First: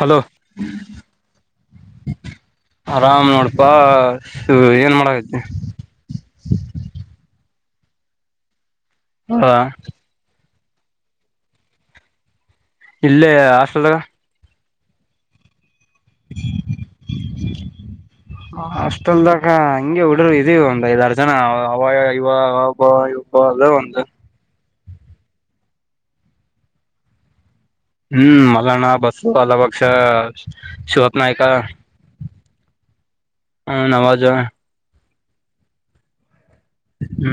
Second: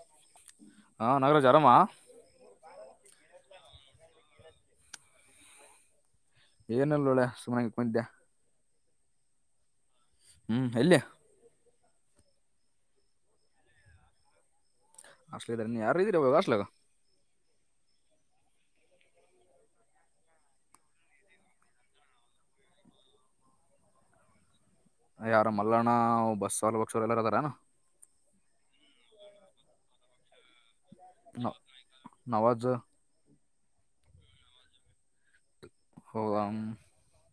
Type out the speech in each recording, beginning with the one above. Hello ಹಾ ನಾಗರಾಜ್ ಆರಾಮ ಆರಾಮ್ ನೋಡ್ ಬಾ ಏನ್ ಮಾಡಕತಿ ಏನಲ್ಲ ಒಳ ಸುಮನೆ ಮಂದ್ಯಾ ಹಾ ಹ್ಮ್ ಎಲ್ಲಿಯ ಇಲ್ಲೇ ಹಸ್ಟಲ್ಾಗ ಅಷ್ಟಲಧ ಯಾರು ಇದ್ದೀರ ಬ ಅಷ್ಟಲಗ ಅಷ್ಟ ಅಲ್ದಕ ಹಂಗಗೆ ಹುಡರು ಇದೀ ಒಂದ್ ಐದ್ಾರು ಜನ ಅದ ಒಂದು ಯಾರ ಮಲ್ಲಣ್ಣ ಬಸ್ ಸಲ್ ಬಕ್ಷವರು ಎಲ್ಲಾರದಾರನ ಹ್ಮ್ ಮಲ್ಲ ನಾ ಬಸಲು ಅಲ್ಲ ಪಕ್ಷ ನವಾಜ ಹ್ಮ ನವಜಾವ ಹ ಆ ಹ್ಮ್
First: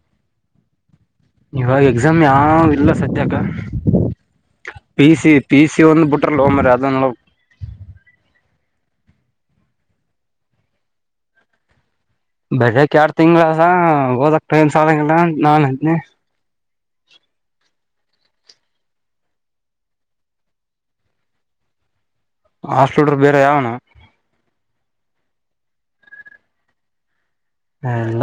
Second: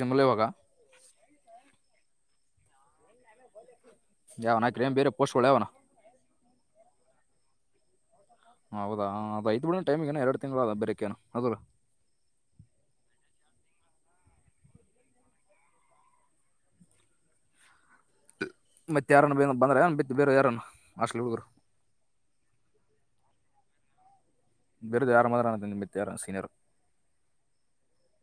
ಜಮ್ಮವಾಗ ಇವಾಗ ಎಕ್ಸಾಮ್ ಯಾವ ಇಲ್ಲ ಸದಕ್ಕ ಯಾವ ನಾಲ್ಕು ಏನು ಬೇರೆ ಪೋಸ್ಟ್ಗಳು ಯಾವನ [unintelligible] ಹೌದಾ ಅದ ಬಿಡಡಿ ಟೈಮ್ ಏನು ಎರಡು ತಿಂಗಳು ಅದ ಬರೇಕೇಏನು ಅದಲ್ಲ ಬರಕ್ ಯಾರ್ ತಿಂಗಳಸ ಹಓದಕ್ ನ್ ಸಾಲಂಗಲ್ಲ ನಾನ್ ಹದ್ನನೆ ಮತ್ತೆ ಯಾರನ್ನ ಬೇ ಬಂದ್ರಏನ್ ಮತ್ತ ಬೇರೆ ಯಾರನ್ನ ಅಷ್ಟಲಿ ಹಳಗರು ಹಾಸ್ಟಡರು ಬೇರೆ ಯಾವನ ಬರೆದು ಯಾರು ಮಾತ್ರ ನ ನಿ ಮತ್ತ ಯಾರು ಸೀನಿಯರ್ ಎಲ್ಲ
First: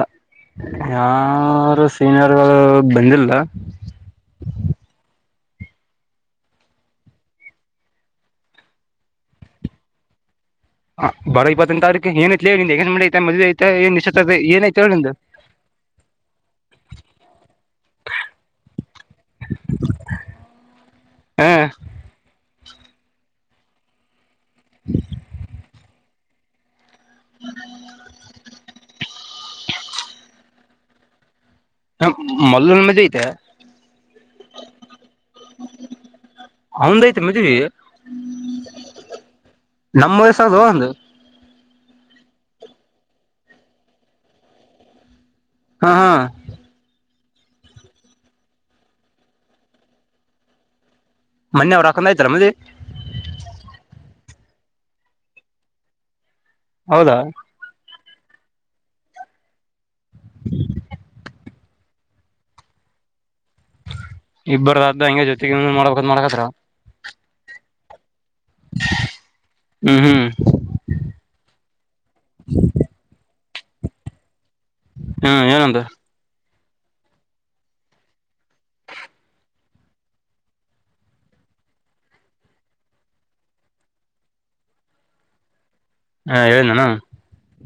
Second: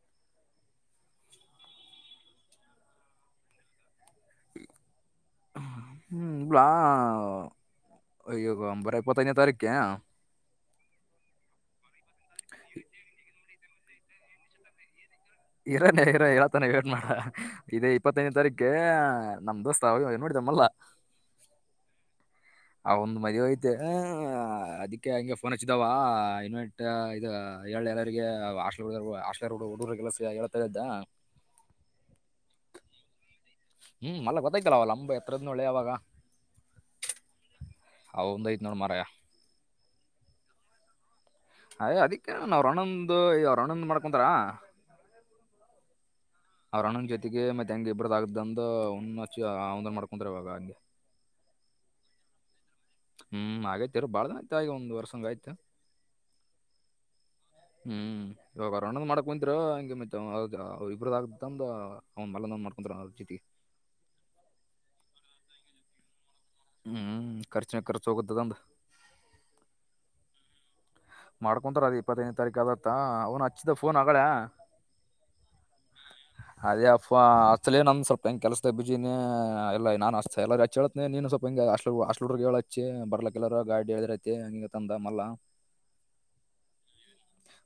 ಯಾರು ಸೀನಿಯರ್ಗಳು ಬಂದಿಲ್ಲ [unintelligible] ಹ್ಮ್ ಇಲಾ ಇ್ಯ ಬರ ಇಪ್ಪತ್ತನೇ ತಾರೀಕ ಹಾ ಬರೋ ಇಪ್ಪತ್ತನ ತಾರೀಕ ಏನಐತೆ ಹೇಳ ನಿ ಎಗಿ ಐತೆ ಮದುವೆ ಐತ ಏ ನಿಶ್ ಏ ಐತೆ ಹೇಳ ನಿಂದು ಇರಾನೇ ಇರ ಹೇಳಾತಾನೆ ವೇಟ್ ಮಾಡ ಇದೇ ಇಪ್ಪತ್ತನ ತಾರೀಕ ನಮ್ದ ದೋಸ್ತಾವ ನೋಡ ಲ್ಲ ಹ್ಮ ಆ ಒಂದು ಮದುವೆ ಐತೆ ಅದಕ್ಕೆ ಹಂಗೆ ಫೋನ್ ಹಚ್ಚಿದಾವ ಇನ್ವೆ ಇ ಎ ಎಲ್ಲರಿಗೆ ಆಲ ಹ ಹರ್ ಹ ಹುಡಸ ಹಳ್ತ ಇದ್ದ ಹ ಮಲ್ಲಲ್ ಮಜೆ ಐತೆ ಹ್ಮ್ ಅಲ್ಲೆ ಗೊತ್ತಾಗ್ಲ್ ಅವ ಲಂಬ ಅಳೆವಾಗ ಅವಂದ ಐತೆ ಮದ್ವಿ ಅವಂದಐನೋಳ ಮೆಯ ನಮ್ಮ್ ವಯಸ್ಸದು ಒಂದು ಅಯ್ ಅದಿಕ್ಕೆ ನನ್ ಅವ್ರಣೊಂದು ಅವ್ರನ್ನೊಂದ್ ಮಾಡ್ಕೊಂತಾರ ಹಾ ಹಾ ಅವ್ರ ಅಣ್ಣನ್ ಜೊತೆಗೆ ಮತ್ತೆ ಹೆಂಗೆ ಇಬ್ಬರದದು ಆಗ್ದಂದ ಒಚ್ಚು ಅವಂದ ಮಾಡ್ಕೊಂತಾರ ಇವಾಗ ಹಂಗೆ ಮನೆವ್ರು ಹಾಕೊಂಡ್ ಆಐತಾರ ಮದೆ ಹ್ಮ್ ಆತಿರ ಭಾಳ ಜನ ಆಯ್ತ ಆಗ ಒಂದ್ ವರ್ಷ ಹಂಗ ಆಯ್ತು ಹೌದಾ ಹ್ಮ್ ಇವಾಗಣಂದ್ ಮಾಡ್ಕ ಕುಂತರ ಹಂಗೆ ಮ ಇಬ್ರದ ತಂದ ಅವ್ ಮಲಂದ್ ಮಾಡ್ಕೊಂತ್ರ ಜಿತಿ ಇಬ್ಬರದಾದ್ದ ಹಂಗ ಜೊತೆಗ ಮಾಡ್ಬೇಕ ಮಾಡಕತ್ರ ಹ್ಮ್ ರ್ಚನೆ ರ್ಚ ಹೋಗದದ ಅಂತ ಹ್ಮ್ ಹ್ಮ್ ಮಾಡ್ಕೊಂತಾರ ಅದ್ ಇಪ್ಪತ್ತದದು ತಾರೀಕು ಅದತ್ತ ಅವ್ನು ಹಚ್ಚಿದ ಫೋನ್ ಆಗಳ ಹ್ಮ ಯಏರಂತ ಅದೇ ಅಪ್ಪಾ ಅಷ್ಟಲ ನಂದ ಸ್ವಲ್ಪ ಹೆಂಗ ಕೆಲ್ಸ್ದ ಬಿಜಿನ ಎಲ್ಲಾ ನಾನನ್ ಅಸ್ತ ಎಲ್ಲಚ್ಚೇಳ್ತನೆ ನೀನುಲ್ ಹಿಂ ಅಷ್ಟ ಅಗೆ ಹೇಳಚ್ಚಿ ಬರ್ಲಕ್ಕೆ ಎಲ್ಲಾರ ಗಾಡಿ ಹೇಳದರೈತಿ ಹಿ ತಂದ ಮಲ್ಲ ಹಾ ಹೇಳನಾನು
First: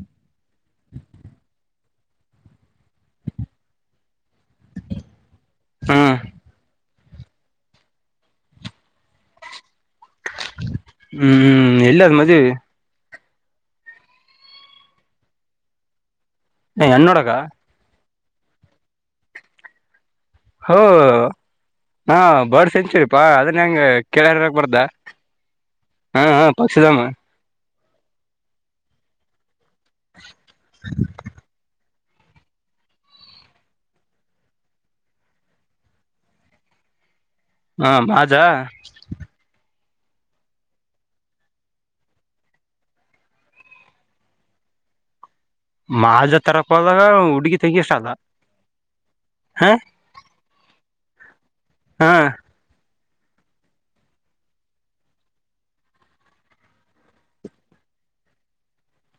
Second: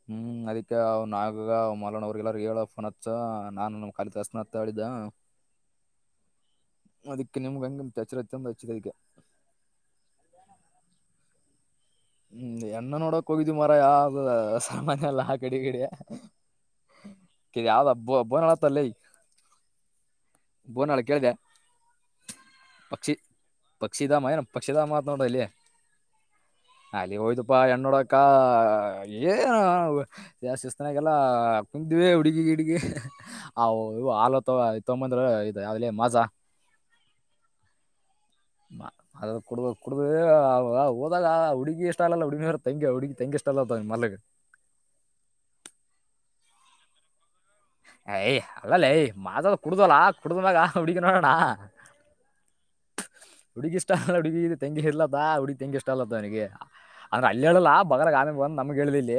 ಹ್ಮ್ ಅದಕ್ಕೆ ಅವ್ ನಾಗ ಮಲನ ಅವ್ರಿಗೆಲ್ಲಾರ ಹೇಳ ಫೋನ್ತ್ಸ ನಾನು ನಮ್ ಕಾಲಿದಾಸ್ನ ತಾಳಿದಾ ಹ್ಮ್ ಅದಕ್ಕೆ ನಿಮ್ಗೆ ಹಂಗಚ್ಚರತ್ತಂದು ಹಚ್ಚಿದೆ ಅದಕ್ಕೆ ಹ್ಮ್ ಎಲ್ಲದ್ ಮದ್ ಕೊಗಿದ್ದು ಮಾರ ಯ ಸಾಮನ್ಯಲ್ಲಾ ಕಡಿ ಕಡಿ ಎನ್ೋಡಕ ಬೋ ಬೋನಾಳ ಹತ್ತಲ್ಲ ಹೋ ಬೋನಾಳ ಕೇಳಿದೆ ಹಾ ಬರ್ಡ್ ಪಕ್ಷಿ ಸೆಂಚುರಿಪಾ ಅದನ್ನ ಹೆಂಗ ಪಕ್ಷಿಧಾಮ ಏನು ಕೇಳಾರಕ್ ಬರಾ ಪಕ್ಷಿಧಾಮ ಆತ್ ನೋಡು ಅಲ್ಲಿ ಹ ಅಲ್ಲಿ ಹಯ್ದಪಾ ಎನ್ನೋಡ ಕಾ ಏ ಜಸ್ ಇಸ್ನ ಕಲ್ಲ ಹ್ವಿ ಹುಡುಗಿ ಗಿಡ್ಗಿ ಆ ಹಲ ತೊಂಬಂದ್ರ ಇ ಯಲೇ ಮಜಾ [inaudible] ಹಾ ಹೋದ ಕೊಡ ಹದಾಗ ಹಡು ಇಷ್ಟಾಾಲಲ್ಲ ಅಡಿವರ ತಂಗ ಹಡುಕಿ ತಂಗಗೆ ಇಷ್ಟಲ್ಲತಾವ ಮಲಗ ಮಾಜ ತರಕದಾಗ ಯ ಅಲ್ಲಲ್ಲಯ ಮಾಸದ ಹ ಕುಡದಲಾ ಕುಡದಮಾಗಾ ಕುಡಿಕಣಣಣಾ ಹಾ [inaudible] ಹುಗಿ ಇಷ್ಟ ಅಲ್ಲ ಹುಗ ಇ ತಂಗಿ ಇಲತ್ತ ಹುಗಿ ತೆಂಗಿ ಇಷ್ಟ ಅಲ್ಲತ್ತ ಅವನಿಗೆ ಅಂದ್ರೆ ಅಲ್ಲಿ ಹೇಳಲ್ಲ ಬಗ ಆಮ ಬಂದ್ ನಮ್ಗೆ ಹೇಳುದಿಲ್ಲ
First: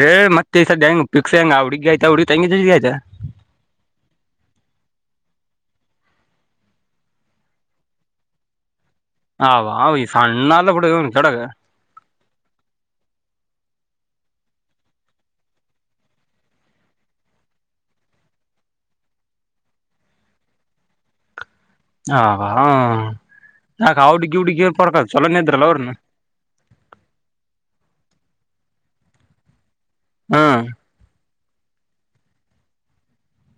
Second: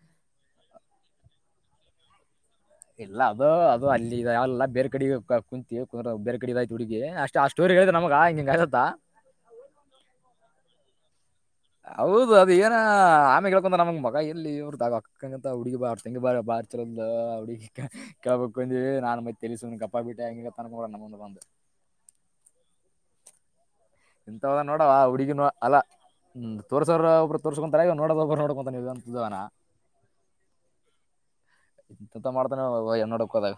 ಏ ಮತ್ತೆ ಈ ಸದ ಹೆಂಗ್ ಪಿಕ್ಸ್ ಹೆಂಗ ಹುಡಗಿ ಆಯತ ಹಡ ಇಲ್ಲ ಅದು ಅದು ಅಲ್ಲಿ ಯಾವಲ್ಲ ಬೇರೆ ಕಡೆ ಕುಂತಿ ಕುಂದ್ರ ಬೇರೆ ಕಡೆ ಇದ ಆಯ್ ಹುಡುಗಿ ಅಷ್ಟ ಆ ಸ್ಟೋರಿ ಹೇಳಿದ್ ನಮಗ ಹಿಂಗಯಸತ್ತತ್ ಹ ಅವ ಈ ಸಣ್ಣ ಎಲ್ಲ ಬಿಡ ಕೆಡಗ ಹೌದು ಅದ ಏನ ಆಮೆ ಕೇಳ್ಕೊಂತ ನಮಗೆ ಮಗ ಎಲ್ಲಿ ಅವ್ರ ಅಕ್ಕಂಗ ಅಂತ ಹುಗಿ ಬಾ ಅವ ತೆಂಗಿ ಬಾ ಬಾ ಅ ಕಪ ನಾನುಳ ಕಪ್ಪಾ ಬಿಟ್ಟ ಎ ಕೂಡ ನಮ್ಮಂದ ಬ ಹ ಹ್ಮ ಎಂತಥದ ನೋಡವ ಹುಡುಗಿನ ಅಲ್ಲ ಅವ್ರನ್ನ ಹ್ಮ ತೋರ್ಸೋರ ಒಬ್ಬರು ತೋರ್ಸಕೊಂತರ ನೋಡೋ ಒಬ್ಬ ನೋಡ್ಕೊಂತ ನೀವಂತ ಹ್ಮ್ ಇ ಮಾಡ್ತಾನ ನೋಡ ದ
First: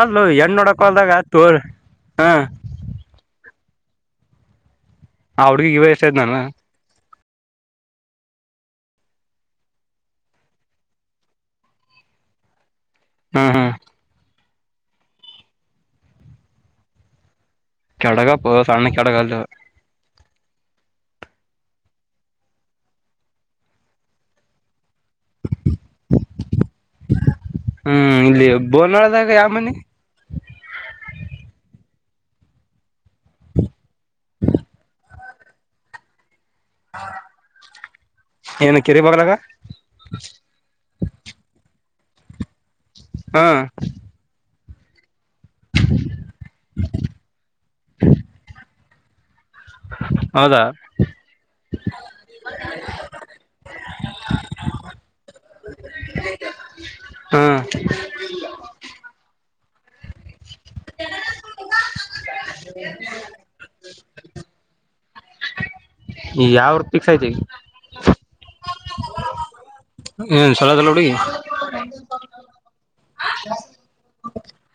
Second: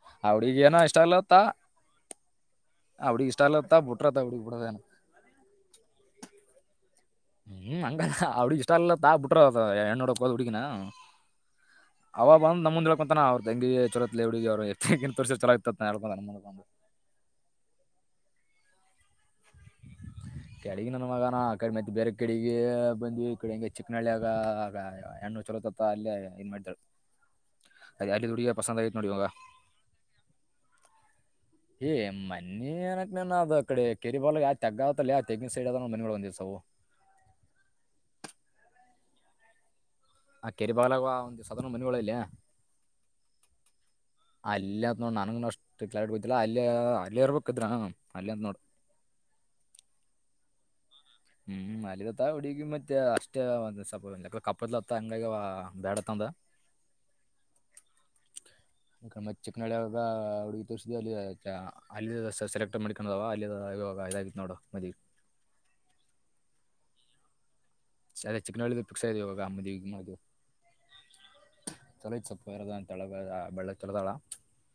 ಅಲ್ಲೋ ಹೆಣ್ ಆಡಿನ ನೋಡಕ್ ಹೋದಾಗ ಇಷ್ಟಲ್ಲತ್ತ ತೋಳ್ ಹಾ ಅವಡಿ ಇಷ್ಟಲ್ಲ ಾ [inaudible] ಬಿಟ್ರತ ಬಿ ಬಿೂು ಆ ಹುಡ್ಗಿ ಇವ ಎಷ್ಟಾಯ್ ನಾನ ಹ್ಮ್ ಅಂಗ ಅಡಿಷ್ಟಷ್ಟಾಲ್ಲ ತಾ ಬಿುಟನ್ನೋಡ ಪೋದ ಪಡಿಕನ ಅವ ಬಂದ ಸಮುದ್ರ ಅವ್ರ ಹ್ಮ್ ಹ್ಮ್ ಹೆಂಗಗೆ ಚಲೋ ಹಗ ಅವ್ರು ಎ ತೋರ್ಸ ಚಲ ಆ ಇತತ್ ಹೇಳ್ ಅ ಬಂದ್ ಕೆಡಗ ಪ ಸಣ್ಣ ಕಡಗ ಅಲ್ಲ [inaudible] ಕೆಡೆಗ ನನ್ ಮಗನ ಆ ಕಡೆ ಮತ್ತೆ ಬೇರೆ ಕಡೆಗೆ ಬಂದ್ವಿ ಕಡೆಂಗ ಚಿಕ್ಕನಳ್ಳಿ ಆಗ ಆಗ ಹೆಣ್ಣೂರು ಚಲೋತ್ತತ್ತ ಅಲ್ಲೇ ಏನ್ ಮಾಡ್ತಾಳೆ ಹ್ಮ್ ಇಲ್ಲಿ ಬೋಲ್ವಾಳದಾಗ ಯಾವ ಮನೆ [inaudible] ಏ ಮಿ ಏನಕ್ ನನ್ ಅದು ಅ ಕಡೆ ಕೆರಿ ಬಾಲ್ ಯಾವ ತೆಗದತ ಅಲ್ಲ ಯಾ ತೆಗಿನ ಸೈಡ್ ಅದ ಮಿ ಒಂದ್ಸಾವವು ಏನು ಕೆರಿ ಬಗ್ಲಾಗ ಆ ಕೆರಿ ಬಾಗಲಾಗ ಒಂದವ ಸಾಧಾರಣ ಮನೆಗಳ ಇಲ್ಲಯ ಹಾ ಅಲ್ಲ ಅಂತ ನೋಡ್ ನನ್ ಅಷ್ಟ ಇಲ ಇಡ್ಬತಿಲ್ಲಾ ಅಲ್ಲಿ ಅಲ್ಲಿ ಇರ್ಬೇಕಿದ್ರ ಅಲ್ಲಿ ಅತ್ ನೋಡ್ [inaudible] ಹೌದಾ ಹ್ಮ್ ಮಲ್ಲಿದತ್ತ ಹುಡುಗಿ ಮತ್ತೆ ಅಷ್ಟೇ ಯಾ ಕಪ್ಪತ್ತ್ತ ಹಂಗ ದಡ ಹ್ಮ್ [inaudible] ನಳೆಗ ಹುಡುಗಿ ತೋರಿಸ್ದ ಅಲ್ಲಿ ಅಲ್ಲಿ ಸೆಲೆಕ್ಟ್ ಮಾಡ್ಕೊಂಡದಾವ ಅಲ್ಲಿ ಇವಾಗ ವಾಯದ ನೋಡ ಮದ ಯಾವ ಪಿಕ್ಸ್ ಐತಿ ಈಗ ಸದ ಚಿಕ್ಕನಳ್ಳಿ ಪಿಕ್ಸ್ ಇದೆ ಇವಾಗಮ್ಮಿಗೆ ಹಏ ಚಲೋದಲ್ಲ ಹುಡುಗಿ ಬರದ ಅಂತಳ ಬೆಳ್ಳ ತಳದಾಳ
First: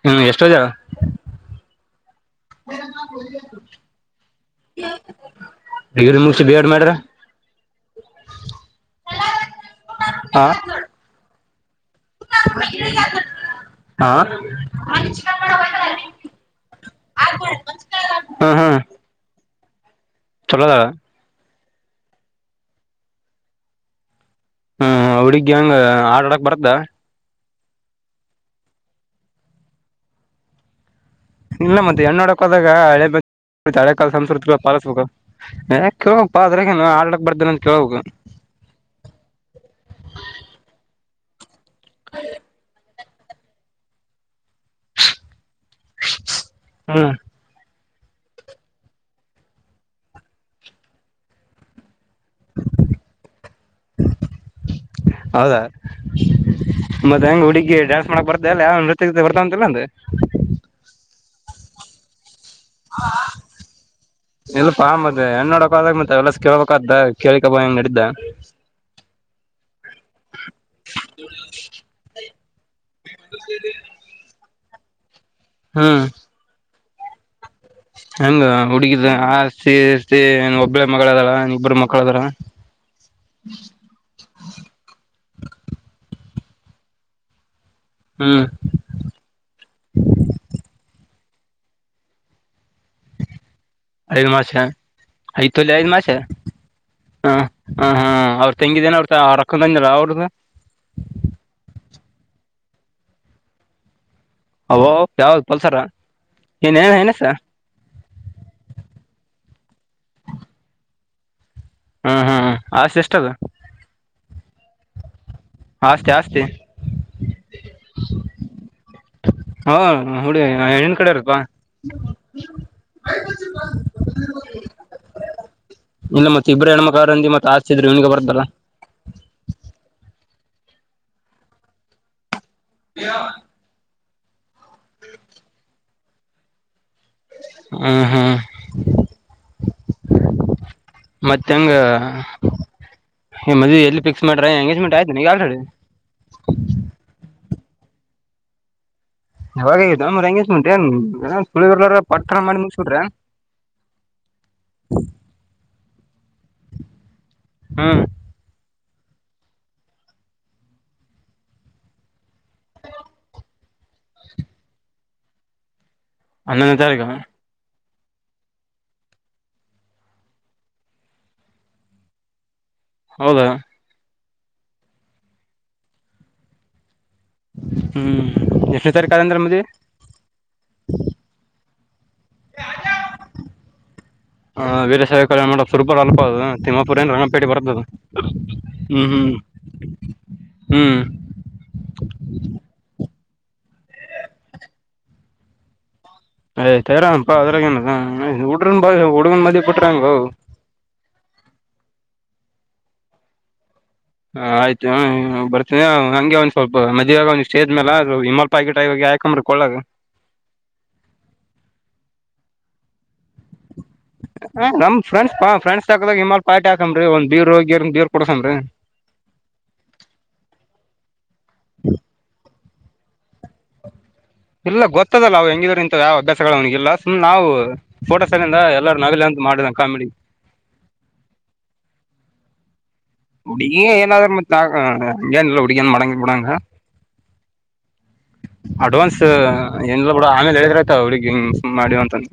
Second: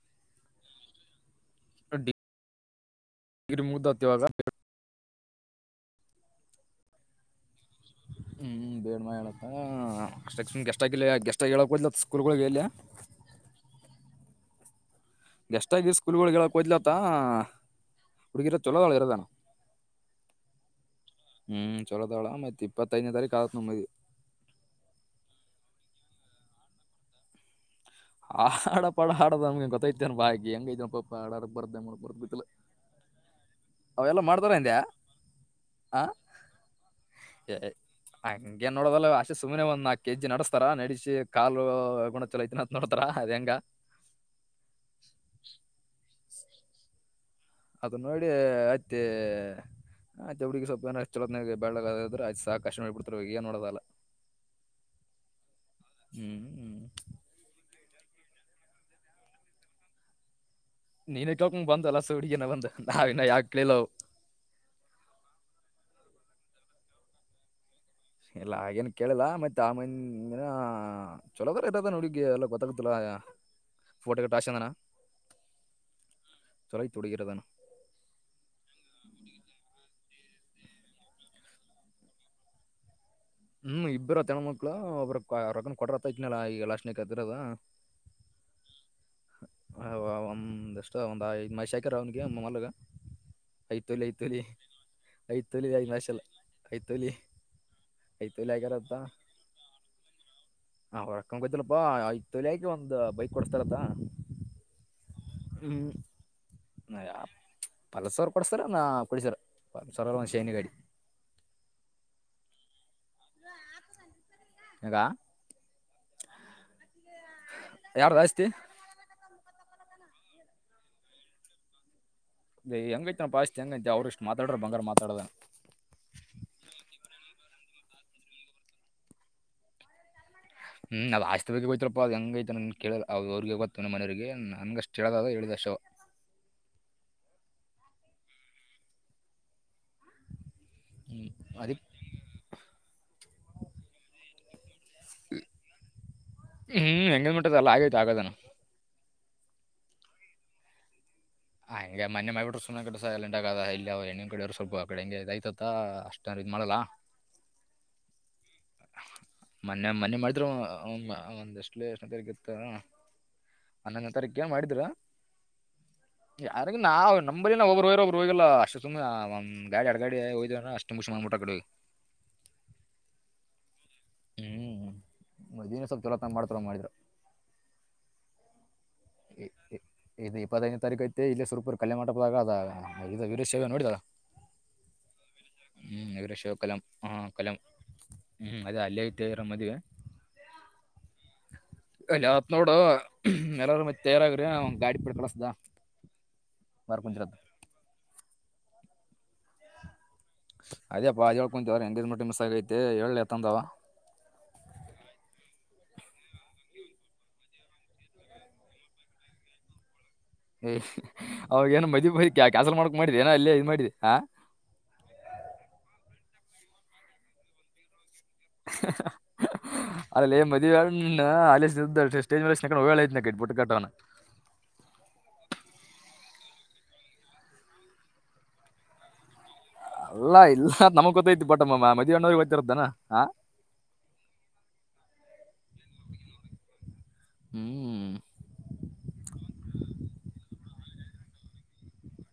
ಹ್ಮ್ ಎಷ್ಟ ಓದಿತಾಳ ಕಟ್ಟಿ. ಗ್ರರಿ ಮುದ ಹತ್ತಿವಾದ [unintelligible] [inaudible] ಡಿಗ್ರಿ ಮುಗಸಿ ಬಿ ಎಡ್ ಮಾಡ್ರ? ಹು ಹು ಬೇಡ್ಮ ಹೇಳಕ್ಕ ಸ್ಟಚಮಿನ್ ಗೆಷ್ಟಕ ಆಗಿಲ್ಲ ಗೆಷ್ಟ ಆಗೆ ಹೇಳಕ ಬಂದ್ಲು [inaudible] ಆ [unintelligible] ಗೆಸ್ಟ್ ಆಗಿ ಸ್ಕೂಲ್ಗಳಗೆ ಹೇಳಕಾ ಹೊಂಗಿದಲಂತ್ತ ಹುಡುಗಿರ ಚಲೋಅಳ ಇರುದ ಚಲೋ ಅದಾಳ. ಹು ಚೋಲೋಅದಾಳ ಮತ್ತ ಇಪ್ಪತ್ತೈದನೇ ತಾರೀಕ ಆಗ್ತದ ಮದುವಿ. ಹ ಹುಡುಗಿ ಹೆಂಗ ಹಾಡ ಹಡಕ್ಕ ಬರ್ತ. ಹಾಡ ಪಾ ಹಾಡ ನಮಗೆ ಗೊತ್ತೈತೆನ್ ಬಾಯ್ ಅಕಿ ಹೆಂಗೈತಅಪ್ಪೂ ಇಲ್ಲ ಮತ್ತೆ ಹೆಣ್ಣ ನೋಡಕ ಹೋದಾಗ ಹಳೆ ಬ ಕುಂತ ಹಳೆ ಕಾಲ ಅವೆಲ್ಲ ಮಾಡ್ತಾರ ಸಂಸ್ಕೃತಿ ಹಿಂದೆ ಪಾಲಿಸಸ್ಬೇಕು ಯಾಕ ಆ ಕೇಳೋಣಪ್ಪ ಅದ್ರಗ ಏನೋ ಹಾಡ ಹಾಡಕ್ಕ ಬರುತ್ತೇನ ಅಂತ ಕೇಳಬೇಕು. ಹಂಗ ಏನ್ ನೋಡೋದಲ್ಲ ಅವ್ವ ಅಕಿ ಸುಮ್ನ ನಾಲ್ಕ ಕೆಜಿ ನಡಸ್ತಾರ ನಡಸಿ ಓ ಗುಣ ಚಲೋ ಐತನ ಅಂತ ನೋಡ್ತಾರ ಅದ್ ಹೆಂಗ? ಹು [inaudible] ಅದ ನೋಡಿ ಅತ್ತಿ ಅದೇ ಹುಡ್ಗಿ ಸ್ವಲ್ಪ ಅನಾ ಚಲೋತ್ನಾಗ ಬೆಳಗ ಸಾಕ ಅಸ್ಟ್ ನೋಡಿ ಬಿಡ್ತಾರ ಏನ್ ನೋಡದ ಆಗಲ್ಲ. ಮತ್ತ ಹೆಂಗ ಹುಡುಗಿ ಡ್ಯಾನ್ಸ್ ಮಾಡಕ್ ಬರ್ತ ಅಲ್ಲ ಯಾವ ನೃತ್ಯ ಗಿತ್ಯ ಬರ್ತವಾ ಅಂತ ಇಲ್ಲಂತ? [unintelligible] ಹಾ ಹಾ ಯಾಕೆ ಕೇಳಿಲ್ಲ ಅವು. ಇಲ್ಲಪಾ ಮತ್ತ ಹೆಣ್ಣು ನೋಡಕ ಹೋದಾಗ ಮತ್ತ ಎಲ್ಲ ಕೇಳ್ಬೇಕ ಅಂತ ಕೇಳಿಕೊಬಂದಿನ ನಡಿ ಇಲ್ಲ ಹಾಗೇನ್ ಕೇಳಿಲ್ಲ ಮತ್ತ ಆಮನ ಚಲೋದ ಕೆಟ್ಟಿದ ನೋಡಿದಿ ಎಲ್ಲ ಗೊತ್ತ? ಚಲೋ ಆಗ್ಯಾವ ಫೋಟೋ ಗಿಟೂ ತಗಸ್ಕೊಂಡನ. ಹ ಹೈಟ್ ಹುಡುಗೀರ ಅದಾನ್ ಹೆಂಗ ಹುಡುಗಿದ ಆಸ್ತಿ? ಸ್ತಿ ಒಬ್ಬಳೆ ಮಗಳ ಅದಾಳ ಇಬ್ಬರ ಮಕ್ಕಳ ಅದರ ಹು ಇಬ್ಬರು ಅತ್ತೆಮ್ಮ ಮಕ್ಕಳು ಒಬ್ಬರ ರೊಕ ಕೊಡ್ರತ ಇದ್ದನಲ್ಲ ಈಗ ಲಾಸ್ಟೆಕನ ಅದರ ಅದ ಹ್ಮ್ ಹೂ ಅವಗೊಂದಸ್ಟ್ ಒಂದ ಐದ ಮಾಸೈಕರ ಅವನಿಗೆ ಮೊಲ್ಲಗ ಐದ ಮಾಸೈಕ ಐದ ತೊಲಿ ತೋಲಿ ಐದ ಐದ್ ಮಾಡಸ ಮೈಸಲ್ಲ ಐದ್ ತೊಲಿ ಹ ಹ ಹ ಹ ಐದ್ ಅವ್ರ ತೊಲಿ ಆಗ್ಯಾರತ್ತ ತಂಗಿದೇನ ಅವ್ರ ಅಕ್ಕದಂದಲ್ಲ ಅವರದ ಲೆಟ್ ಒಂದ್ ಬೈಕ್ ಕೊಡ್ಸ್ತಾರಂತ? ಅವ ಯಾವದ ಪಲ್ಸರ? ಏನೇನ ಏನಸ ಪಲ್ಸರ್ ಕೊಡ್ಸಾರ ಏನ್ ಬೈಜರ್ ಪಲ್ಸರ್ ಒಂದ ಶೈನಿ ಗಾಡಿ [inaudible] ಹ ಹಾ ಸಿಸ್ಟರ್? ಈಗ? ಆಸ್ತಿ ಆಸ್ತಿ ಯಾರ್ದ ಆಸ್ತಿ ಹಾ ಹುಡುಗಿ ಹೆಣ್ಣಿನ ಕಡೆವರ ಪ್ಪಾ? ಏ ಹೆಂಗೈತಪ್ಪಾ ಆಸ್ತಿ ಹೆಂಗೈತೆ ಅವ್ರ ಇಷ್ಟ್ ಮಾತಾಡ್ರ ಬಂಗಾರ ಮಾತಾಡ್ದಂಗ ಇಲ್ಲ ಮತ್ತೆ ಇಬ್ಬರು ಹೆಣ್ಮಕ್ಳು ಅದರ ಅಂದಿ ಮತ್ತ ಆಸ್ತಿ ಇದ್ರ ಇವನಿಗೂ ಬರತಲ್ಲ. ಹು ಅದ ಆಸ್ತಿ ಬಗ್ಗೆ ಗೋತ್ತಿಲ್ಪ ಅದ ಹೆಂಗೈಐತಂತ ಕೇಳಿಲ್ಲ ಅವರದ ಅವರಗೆ ಗೊತ್ತು ನಮ್ಮ ಮನಯವರಿಗೆ. ನನ್ಗಷ್ಟು ಹೇಳಗದಾ ಹೇಳಿದ ಶವ ಹೂ ಹು [inaudible] ಹ್ಮ್ ಮತ್ತ ಹೆಂಗ ಅದಕ್ಕೆ ನಿನ್ನ ಮದ್ವಿ ಎಲ್ಲಿ ಫಿಕ್ಸ್ ಮಾಡರಾ ಎಂಗೇಜ್ಮೆಂಟ್. ಈಗ ಆಯ್ತುನ ಆಲ್ರೆಡಿ. [inaudible] ಇಲ್ಲ ಆಗೈತ ಆಗೋದನ ಯವಾಗ ಆಗೀತೂ ಮಾರಾಯ ಎಂಗೇಜ್ಮೆಂಟ್ ಎನ್ ಸುಳಿವ ಇಲ್ಲರದಂಗ ಈಗ ಮನೆ ಮಾಡಿಟ್ಟರು ಸುಮ್ನೆ ಕಟ್ಟಿಸಿ ಸೈಲೆಂಟ್ ಆಗದಾ ಎಲ್ಲಿ ಅವ್ ಹೆಣ್ಣಿನ ಕಡೆ ಅವರು ಸ್ವಲ್ಪ ಅಕಡೆ ಹೆಂಗೆ ಇದಯ್ತ ಅಷ್ಟ ಯಾರ ಇದ ಮಾಡಲ್ಲ. ಹು ಮನ್ನೆ ಮನೆ ಮಾಡಿದ್ರು ಒಂದಷ್ಟಲೇ ಗಿಫ್ಟ್ ಹನ್ನೊಂದನೇ ತಾರೀಕ ಮಾಡಿದ್ರ ಯಾರಿಗ್ ಹನ್ನೊಂದನೇ ತಾರೀಕು ನಾವೂ ನಂಬಲ್ಲಿ ಇರೋಬ್ರು ಹೋಗಲ್ಲ ಅಷ್ಟೆ ಸುಮ್ ಗಾಡಿ ಅಡ ಗಾಡಿ ಹೋದ್ ಅಷ್ಟು ಮುಗಸಿ ಮುಟ ಕಡೆಹೂಗಿ. [inaudible] ಹೌದಾ. ಹ್ಮ್ ಮುದನೆ ಸ್ವಲ್ಪ ಚಲೋತನ ಮಾಡ್ತಾರ ಮಾಡಿದ್ರು. ಹ್ಮ್ ಎಷ್ಟೋತ್ ಇ ಇ ಇದು ಇಪ್ಪತೈದನೇ ತಾರೀಕು ಐತೆ ಇಲ್ಲೆ ಸುರಪುರ್ ಕಲ್ಯಾಣಮಂಟಪ. [unintelligible] ಹ ವೀರಶೈವ ಕಲ್ಯಾಣಮಂಟಪ ಸುರಪುರ ಅಲ್ಲಪ್ಪ ಅದು ವೀರಶೈವ ಕಲ್ಯಾಣ ತಿಮ್ಮಾಪುರ ಏನ್ ಹಾಂ ರಣಪೇಟೆ ಬರ್ತದ ಹ್ಮ್ ಹ್ಮ್. ಮದವೆ. ಹ್ಮ್ ಅದ ಯಾವತ್ ನೋಡು ಎಲ್ಲಾರ ಮತ್ತ ತಯರಗ್ರಿ ಗಾಡಿ ಪಡ್ ಕಳಸ್ದ. ತಯರಾಗ್ ಅಪ್ಪಾ ಅದ್ರಗ ಎನ್ ಹುಡ್ರು ಹುಡುಗನ ಮದಿ ಬಿಟ್ಟ ಹೆಂಗೂ. ಅದೇಪ್ಪ ಅ ಹೇಳ್ಕೊಂತವ್ರ ಹೆಂಗಗೆದ್ ಮಟ್ಟೆ ಮಿಸ್ ಆಗೈತೆ ಹೇಳಲತ್ತಂದವ. ಆಯ್ತು ಬರ್ತನ ಹಂಗೆ ಒಂದ್ ಸ್ವಲ್ಪ ಮದ್ಾಗ ಒಂದ್ ಸ್ಟೇದ್ ಮೇಾಲ ಇಮಲ್ ಪಾಯ ಗಿಟಾಗ ಕಕಮ್ರ ಕೊಳ್ಳಗ. ಏ ಅವಾಗ ಏನು ಮದ್ ಮದ ಕೆನ್ಯಾಸಲ್ ಮಾಡಕಕ್ ಮಾಡಿದ್ರಿ ಏೋ ಅಲ್ಲೇ ಇ್ ಮಾಡಿದರಿ. ನಮ ಫ್ರೆಂಡಸ್ ಫ್ರೆಂಡ್ಸ್ ಹಕದಾಗ ನಿಮ್ಮಲ್ ಪಾರ್ಟಿ ಹಾಕಂಬ್ರಿ ಒಂದ ಬೀರ್ ರೋಗಿ ಬೀರ್ ಕುಡ್ಸಂಬ್ರಿ ಅಲ್ಲಲೆ ಮದ್ವೆ ಎಣ್ಣ [unintelligible] ಸ್ಟೇಜ್ ಮ್ಯಾಲ್. ವೇಳೆ ಐತನ ಇಟ್ಬ ಬಿಟ್ಟು ಕಟ್ಟಣ. ಇಲ್ಲ ಗೊತ್ತದಲ್ಲಾವು ಹೆಂಗಿದ್ರ ಇಂತ ಯಾವ್ ಅಭ್ಯಾಸಗಳು ಅವನಿಗಿಲ್ಲ ಸುಮ್ ನಾವು ಫೋಟೋಸಿಂದ ಎಲ್ಲಾರರು ನಗಲಿ ಅಂತ ಮಾಡಿದಂ. ಅಲ್ಲ ಇಲ್ಲ ನಮ್ ಗೊತ್ತೈತಿತ್ತು ಬಟಮ್ಮ ಮದವಣ್ಣವರಿಗ್ಗೆ ಗತ್ತರದನ್. ಹಡಿಗಿ ಏನಾದರ ಮತ್ತ ಅನ್ಲ ಹಡಿ ಮಡಂಗ ಬಿಡಾಂಗ. ಹ್ಮ್ ಅಡ್ವಾನ್ಸ್ ಏನ್ಲ್ಲ ಬಿಡ ಆಮೇಲೆ ಹೇಳಿದ್ರತ್. ಅವ್ರಿಗೆ ಹಿಂಗ ಮಾಡವಂತಂದ.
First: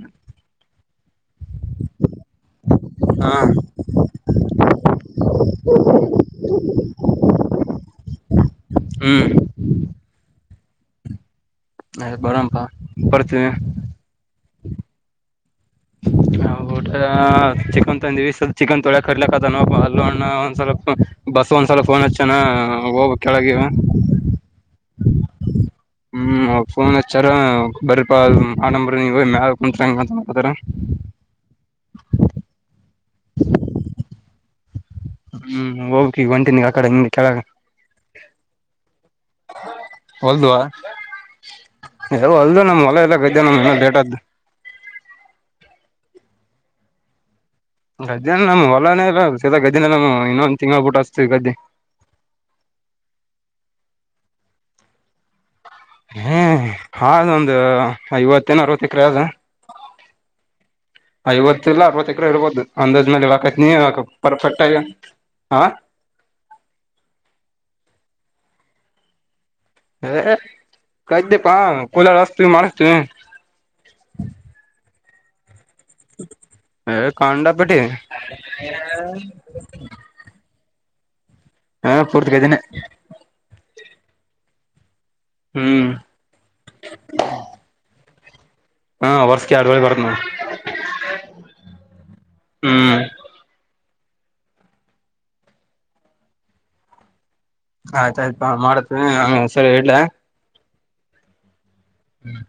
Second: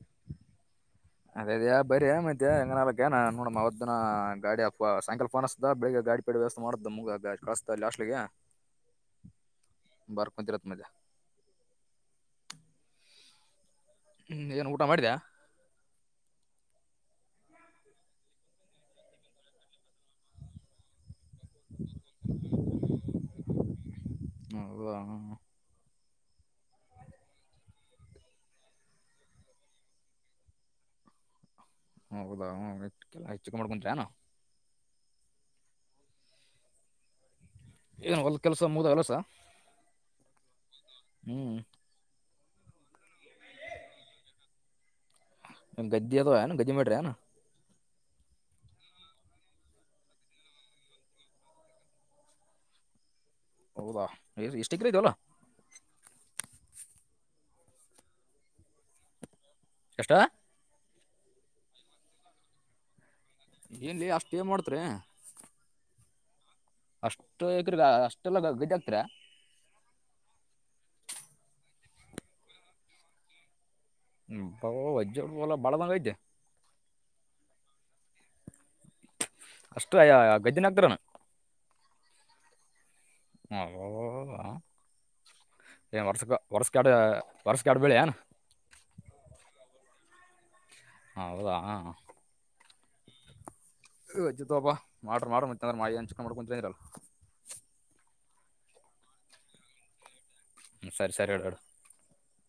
ಅದೇ ಅದೇ ಬರ್ರೀ ಮತ್ತೆ ಹೆಂಗನಕನ ಹಾ ನೋಡ ಅವದ್ದನ ಗಾಡಿಯ ಸಾಯಂಕಲ್ ಫೋನ್ ಬೆಳಿಗ್ಗೆ ಗಾಡಿಪೇಡೆ ವ್ಯವಸ್ಥ ಮಾಡ ಮುಗ ಕತಾಷ್ಟಟ್ಿಗೆ ಹ್ಮ್ ಬಾರಪ್ಪ ಮದ. ಅ ಬರಪ್ಪಾ ಬರ್ತೀವಿ. ಹ್ಮ್ ಏನ್ ಊಟ ಮಾಡ್ಯ. ಊಟ ಚಿಕನ್ ತಂದಿವವಿ ಸ್ವಲ್ ಚಿಕನ್ ತೊಳಕ್ ಕಟ್ಲಕ್ದಾನ ಹಲ್ಲುಣ್ಣ ಒಂದ್ ಸ್ವಲ್ಪ ಬಸ್ ಒಂದ್ಸಲ ಫೋನ್ ಹಚ್ಚನಾ ಹೋಗ ಕೆಳಗಿಗ. ಹ್ಮ್, ಹ್ಮ್ ಅವ ಫೋನ್ ಹಚ್ಚಾರ ಬರಪ ಆಡಂಬ್ರ ನೀವ ಮ್ಯ ಕುಂತ್ಂಗಂತ ಮಾಡತಾರ. ಹೌದಾಲ್ಲ ಹೆಚ್ಚುಕ ಮಾಡ್ಕಂತ್ ಅನ. ಹ್ಮ್ ಹೋಗಿ ಈಗ ಒಂಟಿನಗ ಆಕಡೆ ಹಂಗಗೆ ಕೆಳಗ. ಏನ್ ಒಲ್ ಕೆಲ್ಸ ಮುದ ಎಲ್ಲಸ. ಹೊಲ್ದುವ. ಹ್ಞೂ ಹವು ಅಲ್ದು ನಮ್ ಮಲ ಎಲ್ಲ ಇದ ನಮ್ ಬೇಟದ್ದು. ಗದ್ದಿಯದ ಹ ಗದ್ದಿ ಮಡಿರೇನು. ಗದ್ದೆನ ನಮ್ ಹೊಲನಲ್ಲ ಸೀತ ಗದ್ದೆ ನಮ್ ಇನ್ನೊಂದು ತಿಂಗ್ಳಬ ಬಿಟ್ಟ ಅಸ್ತ ಗದ್ದೆ. ಹೌದ ಎಸ್ಟ್ ಎಕ್ರೆ ಅದೀ ಒಲ. ಹ್ಮ್ ಹದು ಒಂದು ಐವತ್ತಿನ ಅರವತ್ತ ಎಕರೆ ಆದ. ಎಷ್ಟವ. ಐವತ್ತ ಇಲ್ಲ ಅರವತ್ತ ಎಕಾ ಇರ್ಬೋದು ಅಂದಾಜ್ ಮೇಲೆ. ಕತ್ ನೀ ಏನ್ಲಿ ಅಷ್ಟು ಏನು ಪರ್ಫೆಕ್ಟ್ಗ ಮಾಡ್ತೀರಿ ಹಾ. ಅಷ್ಟು ಎಕರೆಗ ಅಷ್ಟೆಲ್ಲ ಗದ್ದೆ ಆಕ್ತರ. ಏ ಕಾಡ್ಡಿಪ ಕುಲ್ಲ ರಸ್ತು ಮಾಡಸ್ತನ್. [unintelligible] ಒಲ ಏ ಕಂಡಾಪಟ್ಟಿ. ಅಷ್ಟು ಯ ಗದ್ದೆನಕ್ದ್ರನ ಹಾ ಪೂರ್ತಿಗ್ದಿನ ಹದಾ ಹ್ಮ್ ಏ ವರ್ಷ ವರ್ಷಗಾಡ್ ವರ್ಷಗಾಡ್ಬಳೆ ಹಾ ವರ್ಷಕ್ಕೆ ಆಡುಳಿ ಬರತನ ಹೌದಾ ಹ್ಮ್ ಬಾ ಮಾಡ್ರ ಮಾಡ ಮುಂಂತ ಅಂದ್ರ ಮಾಾಯಿ ಅಂಚ್ಕೊಂಡ ಮಾಡ್ ಕುಂಂತ ಇರಲ್ಲ ಆಯ್ತಾಯಯ್ತು ಮಾಡತ್ವಿ ಆಮೇ ಸರಿ ಇಲ ಹ್ಮ ಸರಿ ಸರಿ ಎಡ ಎಡ ಹ್ಮ